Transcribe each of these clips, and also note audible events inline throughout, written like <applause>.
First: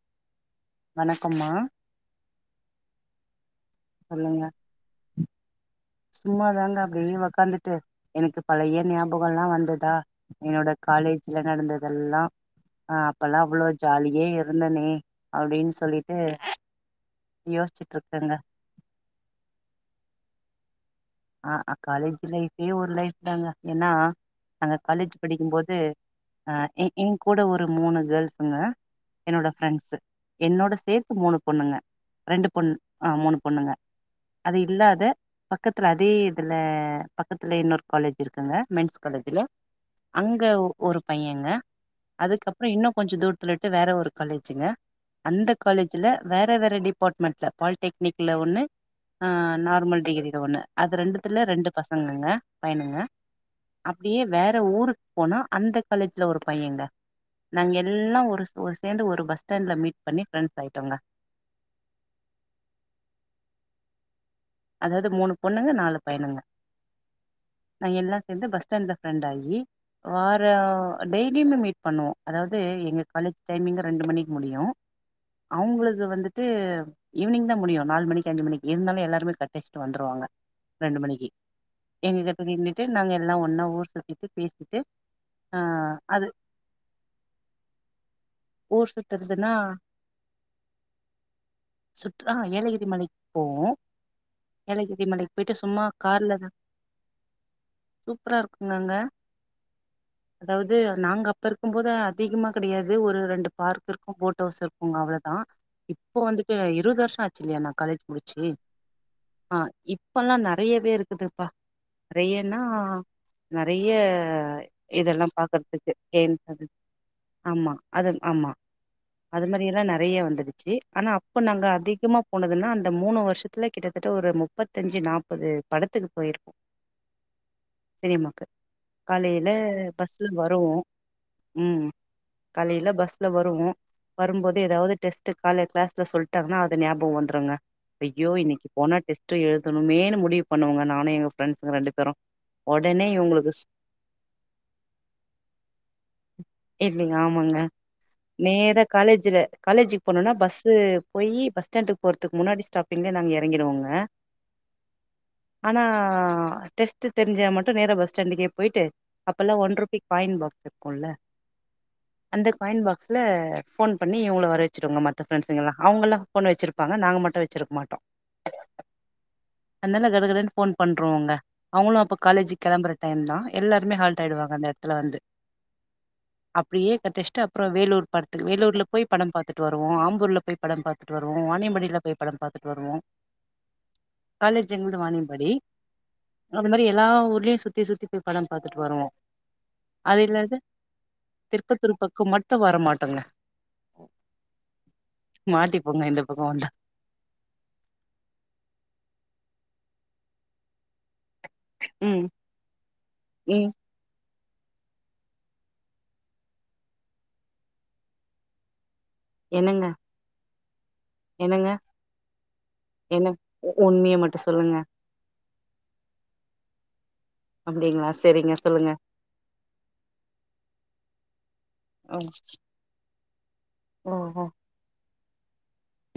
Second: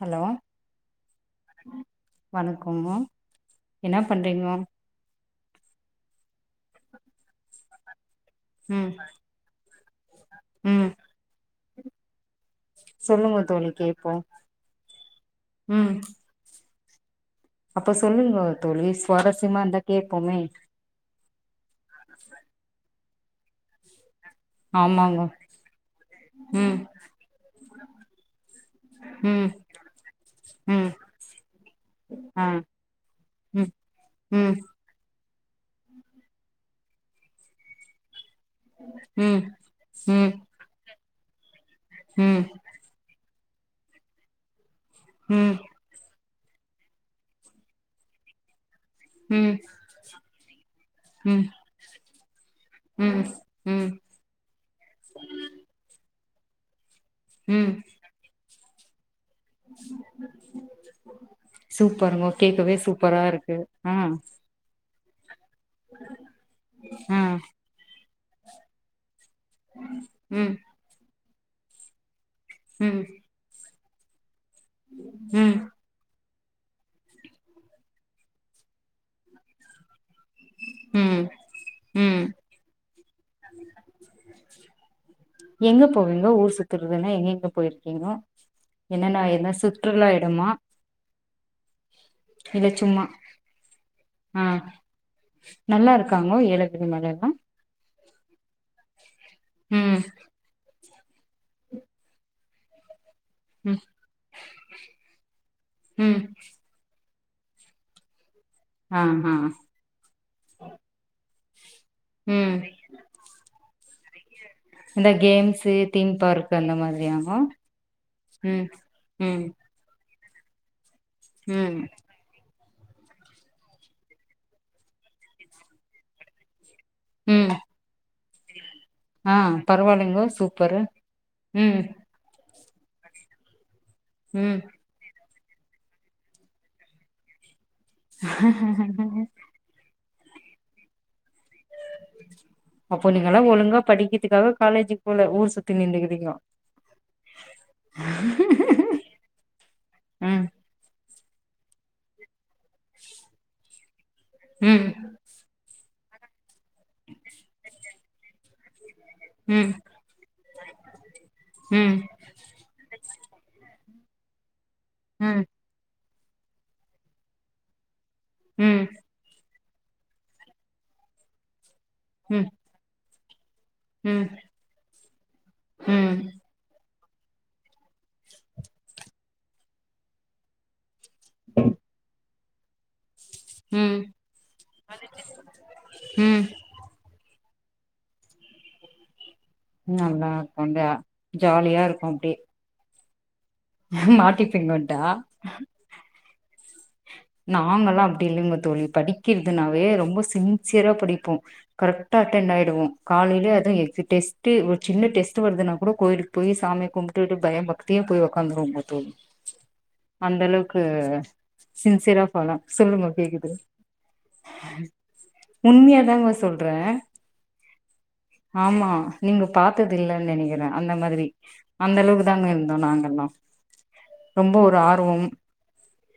hello வணக்கம்மா வணக்கம் மா என்ன சொல்லுங்க பண்றீங்கோ சும்மாதாங்க அப்படியே உக்காந்துட்டு எனக்கு பழைய ம் ஞாபகலாம் வந்ததா என்னோட ம் காலேஜ்ல நடந்ததெல்லாம் ஆஹ் சொல்லுங்க அப்பல்லாம் தோழி அவ்வளவு கேப்போ ஜாலியே இருந்தனே அப்படின்னு ம் சொல்லிட்டு அப்ப யோசிச்சுட்டு இருக்கங்க சொல்லுங்க தோழி சுவாரஸ்யமா இருந்தா கேட்போமே ஆஹ் காலேஜ் லைஃபே ஒரு லைப் என்னங்க என்னா நாங்க காலேஜ் ஆமாங்க படிக்கும்போது அஹ் ம் என் என் கூட ஒரு மூணு கேல்ஸ்ங்க ம் என்னோட ப்ரெண்ட்ஸ் என்னோட ம் சேர்த்து மூணு பொண்ணுங்க ஆ ரெண்டு பொண்ணு ஆஹ் மூணு ம் பொண்ணுங்க ம் அது இல்லாத பக்கத் அதே இதுல பக்கத்துல இன்னொரு காலேஜ் இருக்குங்க மென்ஸ் காலேஜ்ல ம் ம் அங்க ஒரு பையங்க ம் அதுக்கப்புறம் இன்னும் கொஞ்சம் தூர ரெண்டு வேற ஒரு காலேஜுங்க அந்த ம் காலேஜ்ல வேற வேறு டிபார்ட்மெண்ட்ல பால்டெக்னிக் ஒண்ணு ம் ஆஹ் நார்மல் டிகிரில ஒண்ணு ரெண்டுத்துல ம் ரெண்டு பசங்க சொல்லுங்க பயனுங்க ம் ம் அப்படியே வேற ஊருக்கு போனா அந்த காலேஜ் இதுல ஒரு பையங்க ம் நாங்க எல்லாம் ஒரு ஒரு சேர்ந்து ஒரு பஸ் ஸ்டாண்ட்ல மீட் பண்ணி ஃப்ரெண்ட்ஸ் ஆயிட்டோங்க சூப்பருங்க கேட்கவே சூப்பரா இருக்கு ஹம் அதாவது மூணு பொண்ணுங்க நாலு பயனுங்க ஆ நா என்ன எந்த பஸ்டாண்ட்ல ரண்ட வற ம் <unintelligible> லுமே மீட் பண்ணுவோம் அதாவது ம் ம் எங்க காலேஜ் டைமிங் ரெண்டு மணிக்கு முடியும் ம் அவுங்களது வந்து ட்டு ஈவ்னிங் தான் முடியும் நாலு மணிக்கு அஞ்சு மணிக்கு இருந்தாலும் எல்லாருமே கட் நெஸ்ட் வந்துருவாங்க ரெண்டு மணிக்கு ம் எங்க நின்னுட்டு நாங்க எல்லாம் ஒன்னா ஊர் சுத்திட்டு பேசிட்டு எங்க ஆஹ போவீங்க அது ஊர் சுத்துறதுன்னா எங்கெங்க போயிருக்கீங்கோ ஊர் என்னென்ன எதனா சுத்துறதுன்னா சுற்றுலா இடமா சுற்றுலா ஏலகிரி மலைக் போவோம் ஆஹ நல்லா இருக்காங்கா தா ஏலகிரி மலை எல்லாம் சூப்பரா இருக்குங்க அங்க ம் அதாவது து நாங்க அப்ப இருக்கும் போது அதிகமா கிடையாது ஒரு ரெண்டு ம் பார்க் இருக்கும் போட்டவுஸ் இருக்கும்ங்க அவ்ளவுதான் இப்போ ம் வந்து இருபது வருஷம் ஆ ச்சில்யா காலேஜ் முடிச்சு ஆ ஆ ஆஹ் இப்பல்லாம் நெறையவே இருக்குது ப்பா ம் நெறையன்னா நெறைய ஏ இந்த இதெல்லாம் கேம்ஸு பாக்குறதுக்கு தீம் பார்க் அந்த மாதிரியாங்கோ ஆமா ஆமா ம் ம் அது மாரி எல்லாம் நெறைய வந் சச்சு <unintelligible> ஆனா அப்ப நாங்க ம் அதிகமா போனதுன்னா மூணு வருஷத் த்துல கிட்டத்தட்ட ஒரு முப்பத்தஞ்சு நாற்பது படத்துக்கு போயிருப் ம் சேரிம்மாக்கு ஆ காலையில பரவாயில்லைங்கோ பஸ்ல சூப்பரு வருவோம் ம் உம் காலையில பஸ்ல வருவோம் வரும்போது ம் ஏதாவது டெஸ்ட் ட்டு காலயில கிளாஸ்ல சொல்லிட்டாங்கனா அது ஞாபகம் வந்துருங்க யோ இன்னைக்கு போனா டெஸ்ட் எழுதணுமே மு டிவு பண்ணுவங்க நானும் எங்க ஃப்ரெண்ட்ஸ்ங்க ரெண்டு பேரும் உடனே அப்போ நீங்கல்லா இவுங்களுக்கு ஒழுங்கா படிக்கிறதுக்காக காலேஜுக்கு போல ஊர் சுத்தி நின்டுக்கிறீங்கோ ஆமாங்க நேர காலேஜ்ல காலேஜ்க்கு போனனா ம் பஸ் பொய் பஸ்ஸாண்டுக்கு போறதுக்கு முன்னாடி இங்க நாங்க இறங்கிடுவோங்க ம் ஆனா டெஸ்ட் தெரிஞ்சா மட்டும் நேரா பஸ் சண்டிகைய போயிட்டு அப்பல்லாம் ம் ஒன் ருபி காயின் பாக்ஸ் இருக்கும்ல ம் அந்த காயின் பாக்ஸ்ல போன் பண்ணி இவங்கள வர வச் சிடுவாங்க மத்த ம் ப்ரெண்ஸ்கல்லாம் அவங்கல்லாம் போன் வச்சிருப்பாங்க நாங்க மட்டும் வச்சிருக்க மாட்டோம் உம் அதனால கடகடன்னு போன் பண்றோங்க அவங்களும் அப்ப ம் காலேஜி கிளம்பற டைம் தான் எல்லாருமே ஹால்ட் ம் ஆகிடுவாங்க அந்த இடத்துல வந்து ம் அப்படியே டெஸ்ட அப்பறம் வேலூர் படத்துக்கு வேலூர்ல போய் படம் பாத்துட்டு வருவோம் ஆம்பூர்ல போய் படம் பார்த்து ட்டு வருவோ வாணியபாடியில போய் படம் பாத்துட்டு வருவோம் ம் காலேஜ் எங்களது வாணியபாடி ம் அந்த மாரி எல்லா ஊர்லயும் சுத்தி சுத்தி போய் படம் பாத்துட்டு வருவோம் நல்லா இருக்கும் ஜாலியா இருக்கும் அப்டி தண்ண மாட்டிப்பீங்கோண்டா மாட்டிப்போங்க இந்த பக்கோ வந்தா நாங்கல்லாம் அப்டி இல்லைங்க தோழி படிக்கிறதுனாவே ரொம்ப சின்சியரா படிப்போம் கரெக்டா ம் அட்டென் ஆயிடுவோம் காலையிலேயே ம் அதுவும் எக்ஸ்டேஸ் ஒரு சின்னடெஸ்ட் வருதுனா கூட கோயிலுக்கு போய் சாமி கும்புடுட்டு பய பக்தியு போய் உக்காந்துருவோம் முதல் என்னங்க அந்த அளவுக்கு என்னங்க சிரபாலா சொல்லுங்க என்ன கேக்குது உண்மைய மட்டு சொல்லுங்க உண்மையாதாங்க சொல் சொல்றேன் அப்டிங்களா செரிங்க ஆமா சொல்லுங்க நீங்க பாத்தது இல்லைன்னு நினைக்கிறேன் அந்த மாதிரி அந்த ஓ அளவுக்கு தாங்க இருந்தோம் நாங்கெல்லாம் ரொம்ப ஒரு ஆர்வம்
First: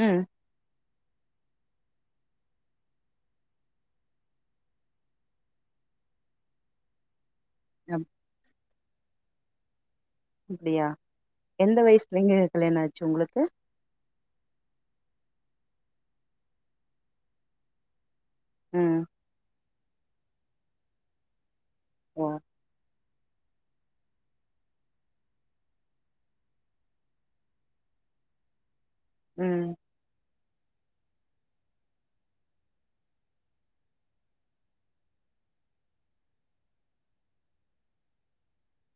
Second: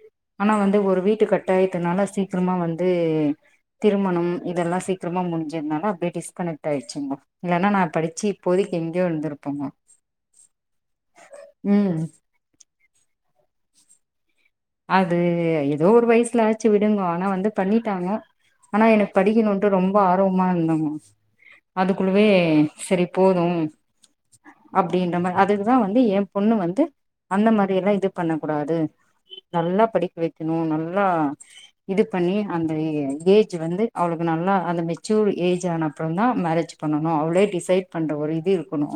உம் ஆனா வந்து ஒரு வீட்டு கட்டாயதுனால சீக்கிரமா வந்து திருமணம் இதெல்லாம் சீக்கிரமா முடிஞ்சதுனால அப்டியே டிஸ்கனெக்ட் ஆயிடுச்சுங்க இல்லைன்னா நான் படிச்சி இப்போதக் எங்கயோ இருந்திருப்போமா அப்டியா எந்த வயசுலங்க கல்யணா உங்களுக்கு அது ஏதோ ஒரு வயசுல ஆச்சி விடுங்கோ ஆனா வந்து பண்ணிட்டாங்க ஆனா ம் எனக்கு படிக்கணுன்னு ரொம்ப ஆர்வமா இருந்தங்கோ ஓ அதுக்குள்ளவே செரி போதும் அப்டின்ற மாரி அதுக்குதா வந்து என் பொண்ணு வந்து அந்த மாரி எல்லா இது பண்ண கூடாது ம் நல்லா படிக்க வைக் கணும் நல்லா இது பண்ணி அந்த ஏஜ் வந்து அவளுக்கு நல்லா அந்த மெச்சூர் ஏஜ் ஆன அப்புறோ தா மேரேஜ் பண்ணணு அவளே டிசைட் பண்ற ஒரு இது இருக்கணு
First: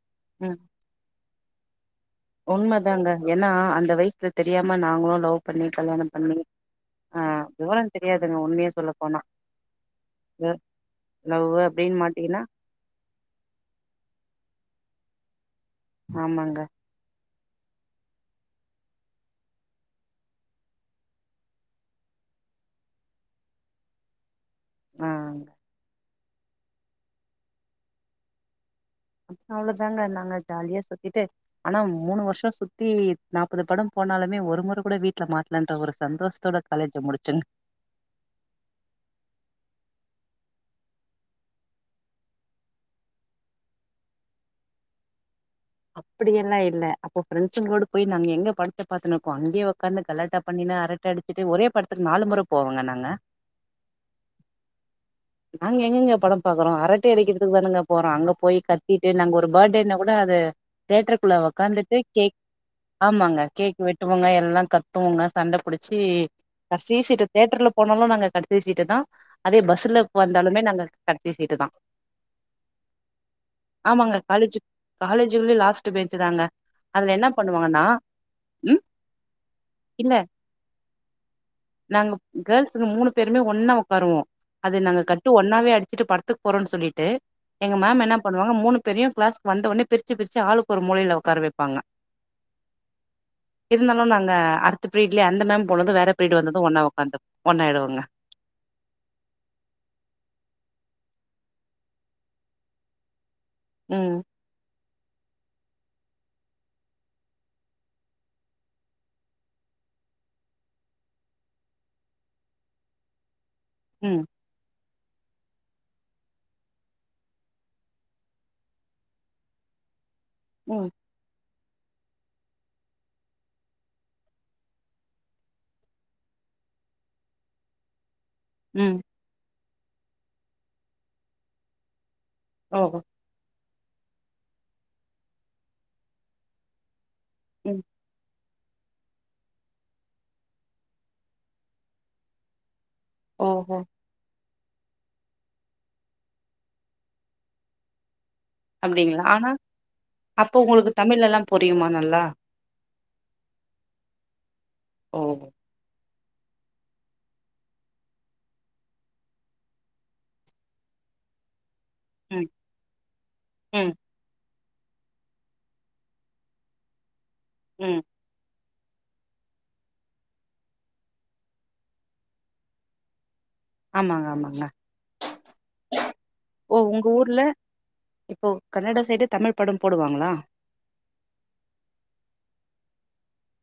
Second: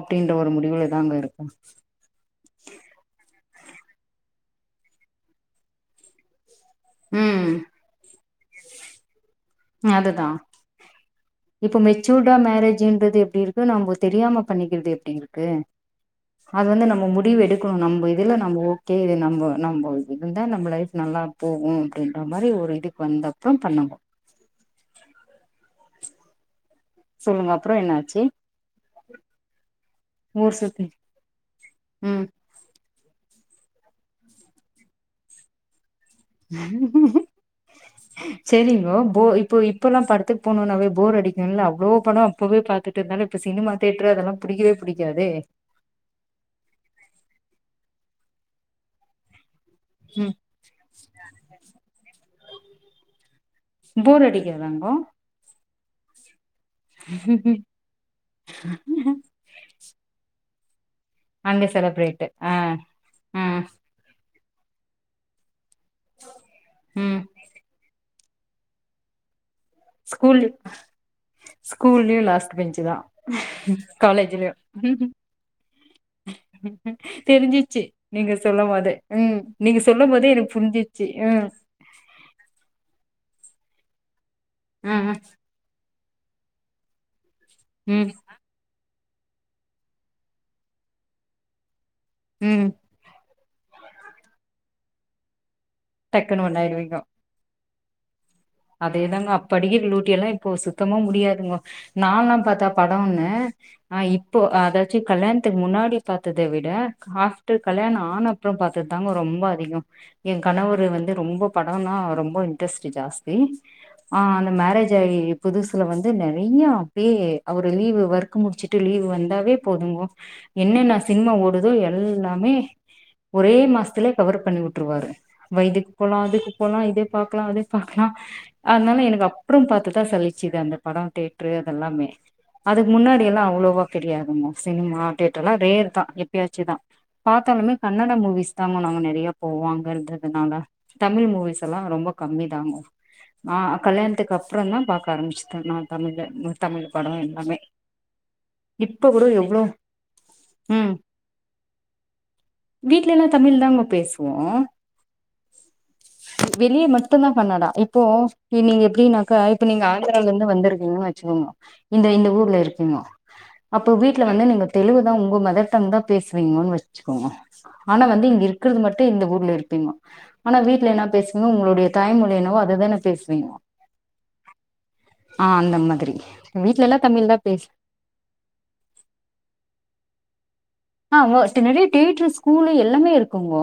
அப்டின்ற ஒரு ம் முடிவுல தாங்க இருக் உண்மதாங்க ஏன்னா அந்த வயசுல தெரியாம நாங்களும் லவ் பண்ணி கல்யாணம் பண்ணி ஆஹ் ம் விவரம் தெரியாது ங்க உண்மையே சொல்ல போனா அதுதா லவ் இப்ப அப்டின்னு மெச்சூர்டா மாட்டீங்கன்னா மேரேஜன்றது எப்டி இருக்கு நம் தெரியாம பண்ணிக்கிறது எப் டி இருக்கு ஆமாங்க அது வந்து நம்ம முடிவு எடுக் கணு நம்ப இதுல நம்ப ஓகே இது நம்ப நம்ப இருந்தா நம்ப லைஃப் நல்லா போகு அப்டின்ற மாரி ஒரு இதுக்கு வந்தப்புறோ பண்ணாங்கோ ஆ சொல்லுங்க அப்புறோ என்னாச்சி அவ்ளோதாங்க நாங்க ஜாலியா சுத்தி சுத்திட்டு ஆனா மூணு வருஷ சுத் தி நாற்பது படம் போனாலுமே ஒரு முற கூட வீட்டுல மாட்டலன்ற ஒரு சந்தோஷத்தோட காலேஜ முடிச்சங்க சேரிங்கோ போ இப்போ இப் அப்பெல்லா படத்துக்கு போணுன்னாவே போர் அடிக்குல்ல அவ்ளோ படம் அப்பவே பார்த்துட்டு இருந்தால இப்ப சினிமா தியேட்டர் அதெல்லா புடிக்கவே புடிக்காதே அப்படியெல்லா இல்ல அப்போ ஃப்ரெண்ட்ஸுங்களோடு போய் நாங்க எங்க படத்த பார்த்துனு இருப்போ அங்கே உக்காந்து ம் காலாட்டா பண்ணினு அரட்ட அடிச்சிட்டு ஒரே படத்துக்கு நாலு முற போவங்க நாங்க போர் அடிக்கதாங்கோ நாங்க எங்கெங்க படம் பாக்குறோ அரட்டை அடிக்கிறதுக்கு தானுங்க போறோ அங்க போய் கத்திட்டு நாங்க ஒரு பர்டே என்ன கூட அது தியேட்டருக்குள்ள அங்க உக்காந்துட்டு செலப்ரேட்டு கேக் ஆ ஆமாங்க ஆ கேக் வெட்டுவங்க எல்லா கத்துவோங்க சண்ட புடிச்சி கட்சி ம் சீட் தியேட்டர்ல போனாலும் நாங்க கடைசி சீட்ட தா அதே பஸ்ல ஸ்கூல் வந்தாலுமே நாங்க கடைசி சீட்டு தா ஸ்கூல்லையும் லாஸ்ட் பெஞ்சு தான் ஆமாங்க காலேஜ் காலேஜ்லையும் காலேஜ்லயே லாஸ்ட் பெஞ்சு தாங்க அதுல என்ன தெரிஞ்சிச்சு பண்ணுவாங்கன்னா நீங்க சொல்ல ம் போத உம் நீங்க சொல்ல இல்ல போதே எனக்கு புரிஞ்சிச்சு உம் நாங்க கேர்ள்ஸுங்க மூணு பேருமே ஒன்னா உக்காருவேம் அது நாங்க கட்டு ஒன்னாவே அடி வச்சட்டு படத்துக்கு போறோன்னு சொல்லிட்டு எங்க மேம் ம் என்ன பண்ணுவாங்க மூணு பெரிய கிளாஸ் வந்த உனே பிரிச் பிரிச்சு பிரிச்சு ஆளுக்கு ஒரு மூளையிலா உட்கார வைப்பாங்க உம் இருந்தாலும் நாங்க அடுத்து பீஃர் டுலைய அந்த மேம் உனது வேற பீரிடு டக்குன்னு வந்தந்து ஒன்ன ஒன்னாயிருவீங்கோ உக்காந்து ஒன்னாயிடுவே ஆ அதேதாங்க அப்படிக்கர லூட்டி எல்லாம் இப்போ சுத்தமா முடியாதுங்க நால்லாம் பார்த்தா படம்ன்னு ஆஹ் ம் இப்போ அத சி கல்யாணத்துக்கு முன்னாடி பார்த்ததை விட ஆப்டர் கல்யாணம் ஆன அப்பறம் பார்த்தது தாங்க ரொம்ப அதிகம் என் கணவர்ரு வந்து ரொம்ப படம்னா ரொம்ப இன்ட்ரெஸ்ட் ஜாஸ் ஹ <unintelligible> ம் ஆஹ அந்த மேரேஜ் புதுசுல வந்து நிறைய அப்படியே அவரு லீவு் ஒர்க் முடிச்சுட்டு லீவு் வந்தாவே போதுங்க ம் என்னனா சினிமா ஓடுது எல்லாமே ஒரே மாசத்திலயே கவர் பண்ணி விட்டுருவாரு வாயிதுக்கு போகலாம் அதுக்கு போகலாம் இத பாக்கலாம் அத பக்கலாம் கிளா அதனால ம் எனக்கு அப் அப்புறம் பாத்துதான் சழிச்சது அந்த படம் தேட்ரு அதெல்லாமே அதுக்கு ஓஹோ முன்னாடி எல்லாம் அவ்ளோவா தெரியாதுங்க சினிமா தோட்டர் எல்லாம் ரேர் தான் எப்பயாச்சுதான் பாத்தாலுமே ம் கன்னட மூவிஸ் அமா நாங்க நிறைய போவாங்கன்றதுனால தமிழ் மூவிஸ் எல்லாம் ரொம்ப கம்மி தாங்க ஓஹோ ஆஹ் கல்யாணத்துக்கு அப் அப்புறம் தான் பார்க்க ஆரம்பிச்சிட்டேன் நான் தமிழ் தமிழ் படம் எல்லாமே இப்ப அப்டிங்களா கூட ஆனா எவ்ளோ அப்ப உங்களுக்கு ம் தமிழ் எல்லாம் புரியுமா நல்லா வீட்ல எல்லாம் தமிழ் தானங்க பேசுவோம் ஓ வெளியே மட்டும் தான் கன்னட இப்போ நீங்க எப்டின்னாக்கா இப்ப நீங்க ஆந்திரில இருந்து வந்திருக்கீங்கன்னு வச்சுக்கோங்கோ இந்த இந்த ம் ஊர்ல இருக்கீங்கோ அப்போ ம் வீட்ல வந்து நீங்க தெலுகு தான் உங்க மதர் டங் தான் பேசுவீங்கன்னு வச்சுக்கோங்க ம் ஆனா வந்து இங்க இருக் இருக்கிறது மட்டும் இந்த ஊர்ல இருப்பீங்கோ ஆனா வீட்டுல என்ன பேசுவீங்க உங்களுடைய தாய்மொழி என்னவோ அதுதானே பேசுவீங்க ஆமாங்க ஆமாங்க ஆ அந்த மாதிரி ஓ வீட்ல எல்லா உங்க தமிழ்தா ஊர்ல பேசு இப்போ கன்னட சைடு தமிழ் படம் போடுவாங்களா ஆஹ தின்னடி தியேட்டரு ஸ்கூலு எல்லாமே இருக்குங்கோ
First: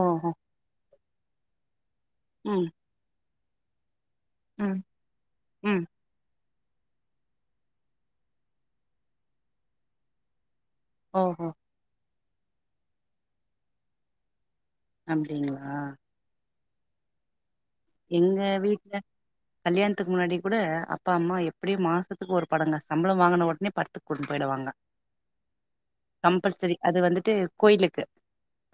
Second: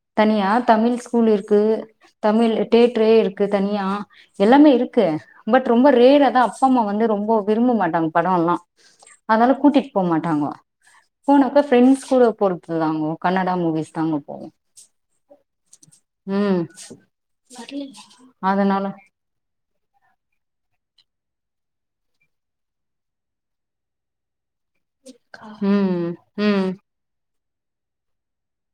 ஓஹோ தனியா தமிழ் ஸ்கூல் இருக்கு தமிழ் ம் தியேட்டரே இருக் க்கு தனியா எல்லாமே ம் இருக்கு பட் ம் ரொம்ப ரேரா தான் அப்பா அம்மா வந்து ரொம்ப விரும்ப மாட்டாங்க படம் எல்லாம் அதனால கூட்டிட்டு போக மாட்டாங்கோ ஓஹோ போனாக்க பிஃரெண்ட்ஸ் கூட பொறுத்து தாங்கோ கன்னடா மூவிஸ் தாங்கோ போவோம் அப்டிங்களா எங்க <inaudible> அதுனால வீட்ல கல்யாணத்துக்கு முன்னாடி கூட அப்பா அம்மா எப்டியும் மாதத்துக்கு ஒரு படங்க சம்பளம் வாங்கின உடனே படத்துக்கு கூட்டிட்டு போயிடு வாங்க ம் ம் கம்பல்சரி அது வந்துட்டு கோயிலுக்கு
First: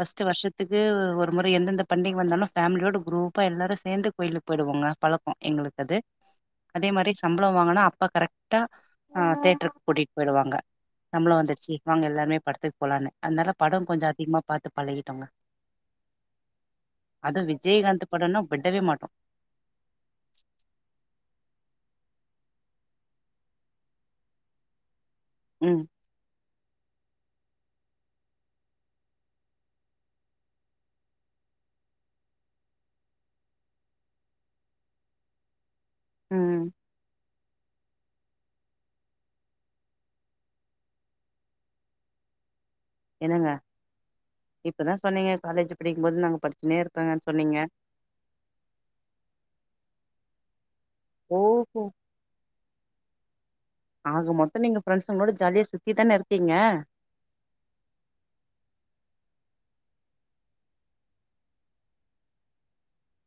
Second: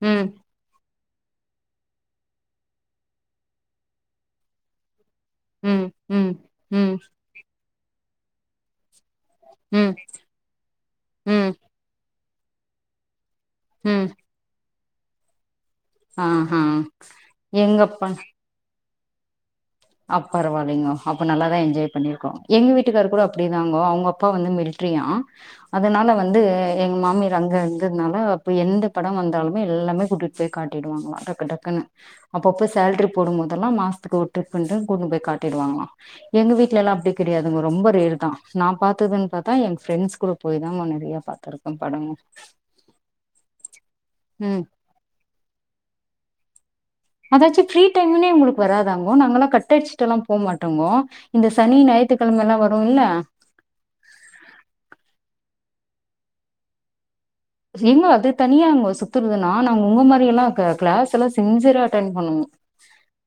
பஸ்ட் ம் வருஷத்துக்கு ஒரு முறை எந்தெந்த பண்டிகை வந்தாலும் பேமிலியோட குரூப்பா எல்லாரும் சேர்ந்து கோயிலுக்கு போயிடுவோங்க பழக்கம் எங்களுக்கு ம் அது ம் அதே ம் மாரி சம்பளம் வாங்குனா இப்ப கரெக்டா ஆஹ தேட்ருக்கு ம் கூட்டிட்டு போயிடுவாங்க சம்பளம் ம் வந்துருச்சு வாங்க எல்லாமே படத்துக்கு போலானு அதுனால படம் கொஞ்ச அதிகமா பாத் பழகிட்டோங்க ஆஹ் ஆஹ் எங்கப்ப வே மாட்டோம் அ பரவாயில்லங்கோ அப்போ நல்லாதான் என்ஜாய் பண்ணிருக்கோம் எங்க வீட்டுக்காரரு கூட அப்படிதாங்கோ அவங்க அப்பா வந்து மில்ட்ரியா ம் அதனால வந்து எங்க மாமியா அங்க இருந்ததுனால அப் எந்த படம் வந்தாலுமே எல்லாமே கூட்டிட்டு போய் காட்டிடுவாங்களாம் டக்கு டக்குனு அப்பப சேல்ரி போடும் போதெல்லாம் மாசத்துக்கு ஒரு ட்ரிப் ப கூட்ணு போய் காட்டிடு வாங்கிளா எங்க ம் வீட்ல எல்லாம் அப்படி கிடையாதுங்கோ ரொம்ப ரேர் தான் நான் பாத்ததுன்னு பாத்தா என் ஃப்ரெண்ட்ஸ் கூட போய் தான் நிறைய பாத்திருக்கோம் படம் என்னங்க இப்பதான் சொன்னீங்க காலேஜ் படிக்கும்போது நாங்க பட அதாச்சும் ஃப்ரீ டைம்னே உங்களுக்கு வராதாங்கோ நாங்கல்லாம் கட்டடிச்சுலாம் போ மாட் ங்கோ இந்த சனி ஓஹோ ஞாயித்துக்கிழமை எல்லாம் வரும் இல்ல சி தான இருக்கீங்க ஏங்க அது தனியாங்கோ சுத்துறதுன்னா நாங்க உங்க மாரி எல்லாம் கிளாஸ் எல்லாம் சின்சியரா அட்டென் பண்ணுவோம்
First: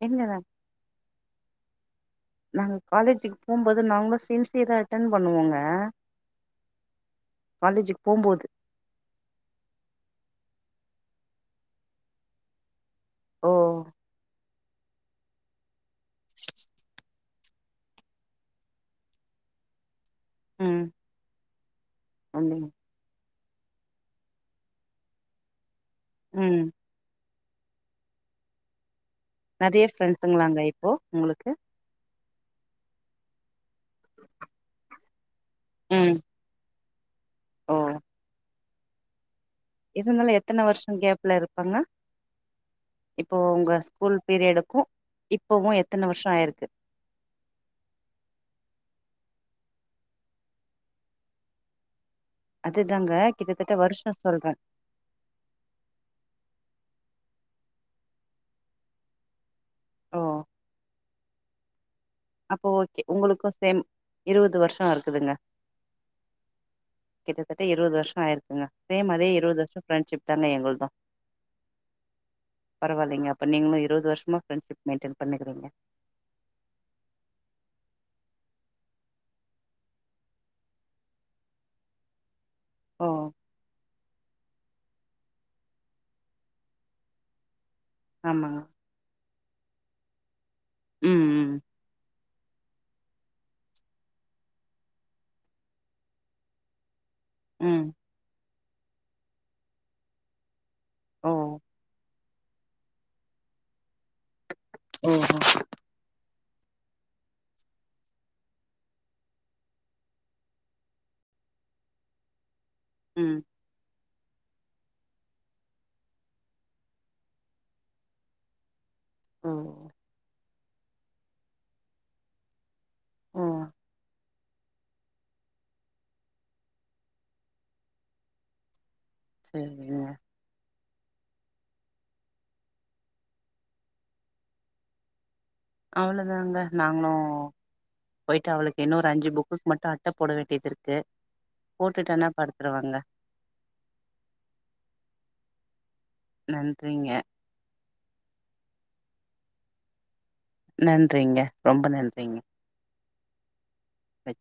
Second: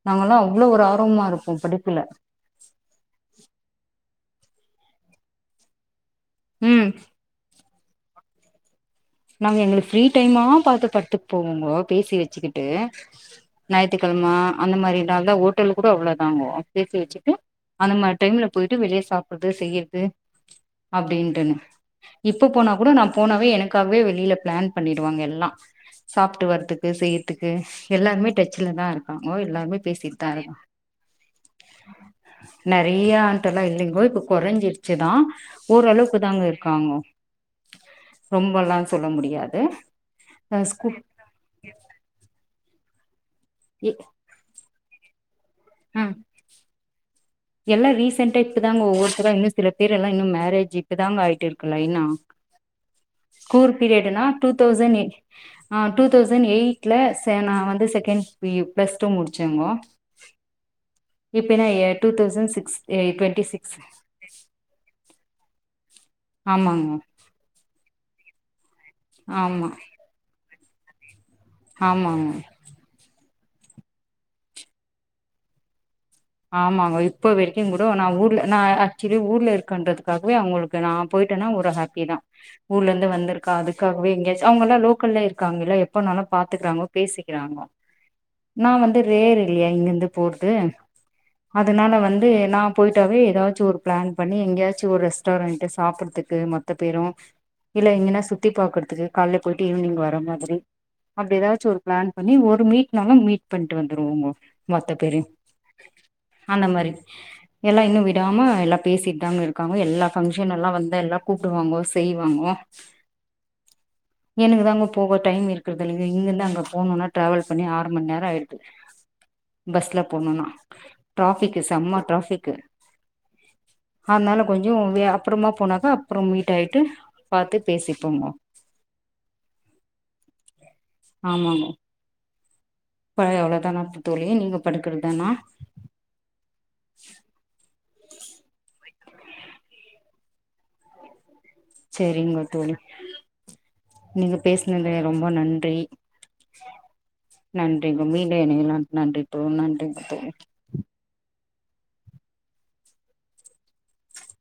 எங்கங்க நாங்கல்லாம் அவ்வளவு ஒரு ஆர்வமா இருப் ஒ படிப்பில நாங்க காலேஜ்கு போம்போது நாங்களும் சின்சியரா அட்டன் பண்ணுவோங்க உம் காலேஜூக்கு போம்போது நாங்க எங்களுக்கு ஃப்ரீ டைம்மா பாத்து படத்துக்கு போவோங்கோ பேசி வச்சுக்கிட்டு ஓ ஞாயித்து கிழம அந்த மாரி நாத ஓட்டலு கூட அவ்வுளோ தாங்கோ பேசி வச்சு அந்த மாரி டைம்ல போயிட்டு வெளியே சாப்பிடுறது செய்யிறது ம் அப்பிடிட்டுன்னு இப்ப அப்டிங் போனா கூட நான் போனா இப்ப என க்கா வெளியில பிளான் பண்ணிடுவாங்க எல்லாம் சாப்புட்டு ம் வரதுக்கு செய்ய த்துக்கு எல்லாருமே டச்சல தான் இருக் நெறைய ஃப்ரெண்ட்ஸ் குங்களாங்க இப்போ உங்களுக்கு நிறையா அண்டல்லாம் இல்லிங்க இப்ப குறைஞ்சிருச்சுதான் <inaudible> ம் ஓரளவுக்கு தாங்க இருக்காங்கோ ஓ ரொம்பலாம் சொல்ல முடியாது இருந்தாலும் அ எத்தனை ஸ்கூ வருஷம் கேப்ல இருப்பாங்க இப்போ உங்க எ ஸ்கூல் பீரியடுக்கும் இப்பவும் எத்தன வருஷம் ஆயிருக்கு எல்லாம் ரீசெண்டா இப்பதாங்க ஒவ்வொருத்தரா இன்னும் சில பேர் எல்லாம் இன்னும் மேரேஜ் இப்பதாங்க ஆயிட்டு இருக்கு லைன்னா அதுதாங்க கிட்டத்தட்ட ஸ்கூர் வருஷோ பீரியடனா டூ சொல்றே தெளசண் ஆ டூ தெளசண்ட் எயிட் வீட்ல சே நான் வந்து செகண்ட் பியூ பிளஸ் டூ முடிச்சேங்கோ ஓ இப்ப என்ன இயர் அப்போ ஓகே உங்களுக்கும் சேம் இருபது வருஷம் இருக்குதுங்க ஆமாங்க கிட்டத்தட்ட இருபது வருஷம் ஆய் இருக்குங்க சேம் அதே இருபது வருஷம் ஃப்ரெண்டஷிப் தாங்க எங்களுக்கு ஆ <inaudible> ஆமா ஆமா பரவாயில்லைங்க அப்போ நீங்களும் இருபது வருஷமா ஃப்ரெண்ட்ஷிப் மெயின்டென் பண்ணியிக்குறீங்க ஆமாங்க இப்ப வரைக்கும் கூட நான் ஊர்ல நான் ஆக்சுவலி ஊர்ல இருக்கன்றதுக்காகவே அவங்களுக்கு நான் போயிட்டேனா ஒரு ஹாப்பி தான் ஊர்ல ஓ இருந்து வந்திருக்கா அதுாகவே எங்கேயாச்சும் அவுங்க எல்லாம் லோக்கல்ல இருக்கா இல்ல எப்பனாலும் பாத்துக்கறாங்க பேசிக்கிறாங்க ஆமாங்க நான் வந்து ரேர் இல்லையா இங்கிருந்து போற்து ம் ம் அதனால வந் து நான் போய்டிட்டாவே ஏதாச்சும் ஒரு பிளான் பண்ணி எங்கேயாச்சும் ஒரு ரெஸ்டாரண்ட்டு சாப்பிட்றதுக்கு மொத்த பேரும் ம் இல்ல இங்கனா சுத் தி பார்கறதுக்கு கால்ல போயிட்டு ஈவினங் வர மாதிரி ஓ அப்படி தான் வச்சு ஒரு ப்ளான் பண்ணி ஒரு மீட்னாலும் மீட் பண்ணிட்டு வந்துருவோமா மொத்த பேரு ஓஹோ அந்த மாதிரி எல்லாம் இன்னும் விடாம எல்லாம் பேசிட்டாங்க இருக்காங்க எல்லா ஃபங்க்ஷன் எல்லாம் வந்த எல்லாம் கூப்பிடுவாங்கோ செய்வாங்கோ ம் எனக்கு தாங்க போக டைம் இருக்குறது இல்லை இங்கிருந்து அங்கே போணும்னா டிராவல் பண்ணி ஆறு மணி நேரம் ஆயிடுது ஓ பஸ்ல போணும்னா டிராபிக்கு செம்ம டிராபிக்கு ஓ அதனால கொஞ்சம் அப்புறமா போனாக்கா அப்புறம் மீட் ஆயிட்டு பார்த்து பேசிப்போங்க செரி ஆமாங்க பணி அவ்வளவு தான தோழி நீங்க படுக்குறதுதானா அவ்வளோதாங்க நாங்களும் போயிட்டு அவளுக்கு இன்னொரு அஞ்சு புக்குக்கு மட்டும் அட்டை போட வேண்டியது இருக்கு போட்டுட்டேன்னா செரிங்க தோழி படுத்துருவாங்க நீங்க பேசினது ரொம்ப நன்றி நன்றிங்க நன்றி மீண்டும் எல்லாருக்கும் நன்றி ூனெண்டக்கு நன்றிங்க ரொம்ப நன்றிங்க வெ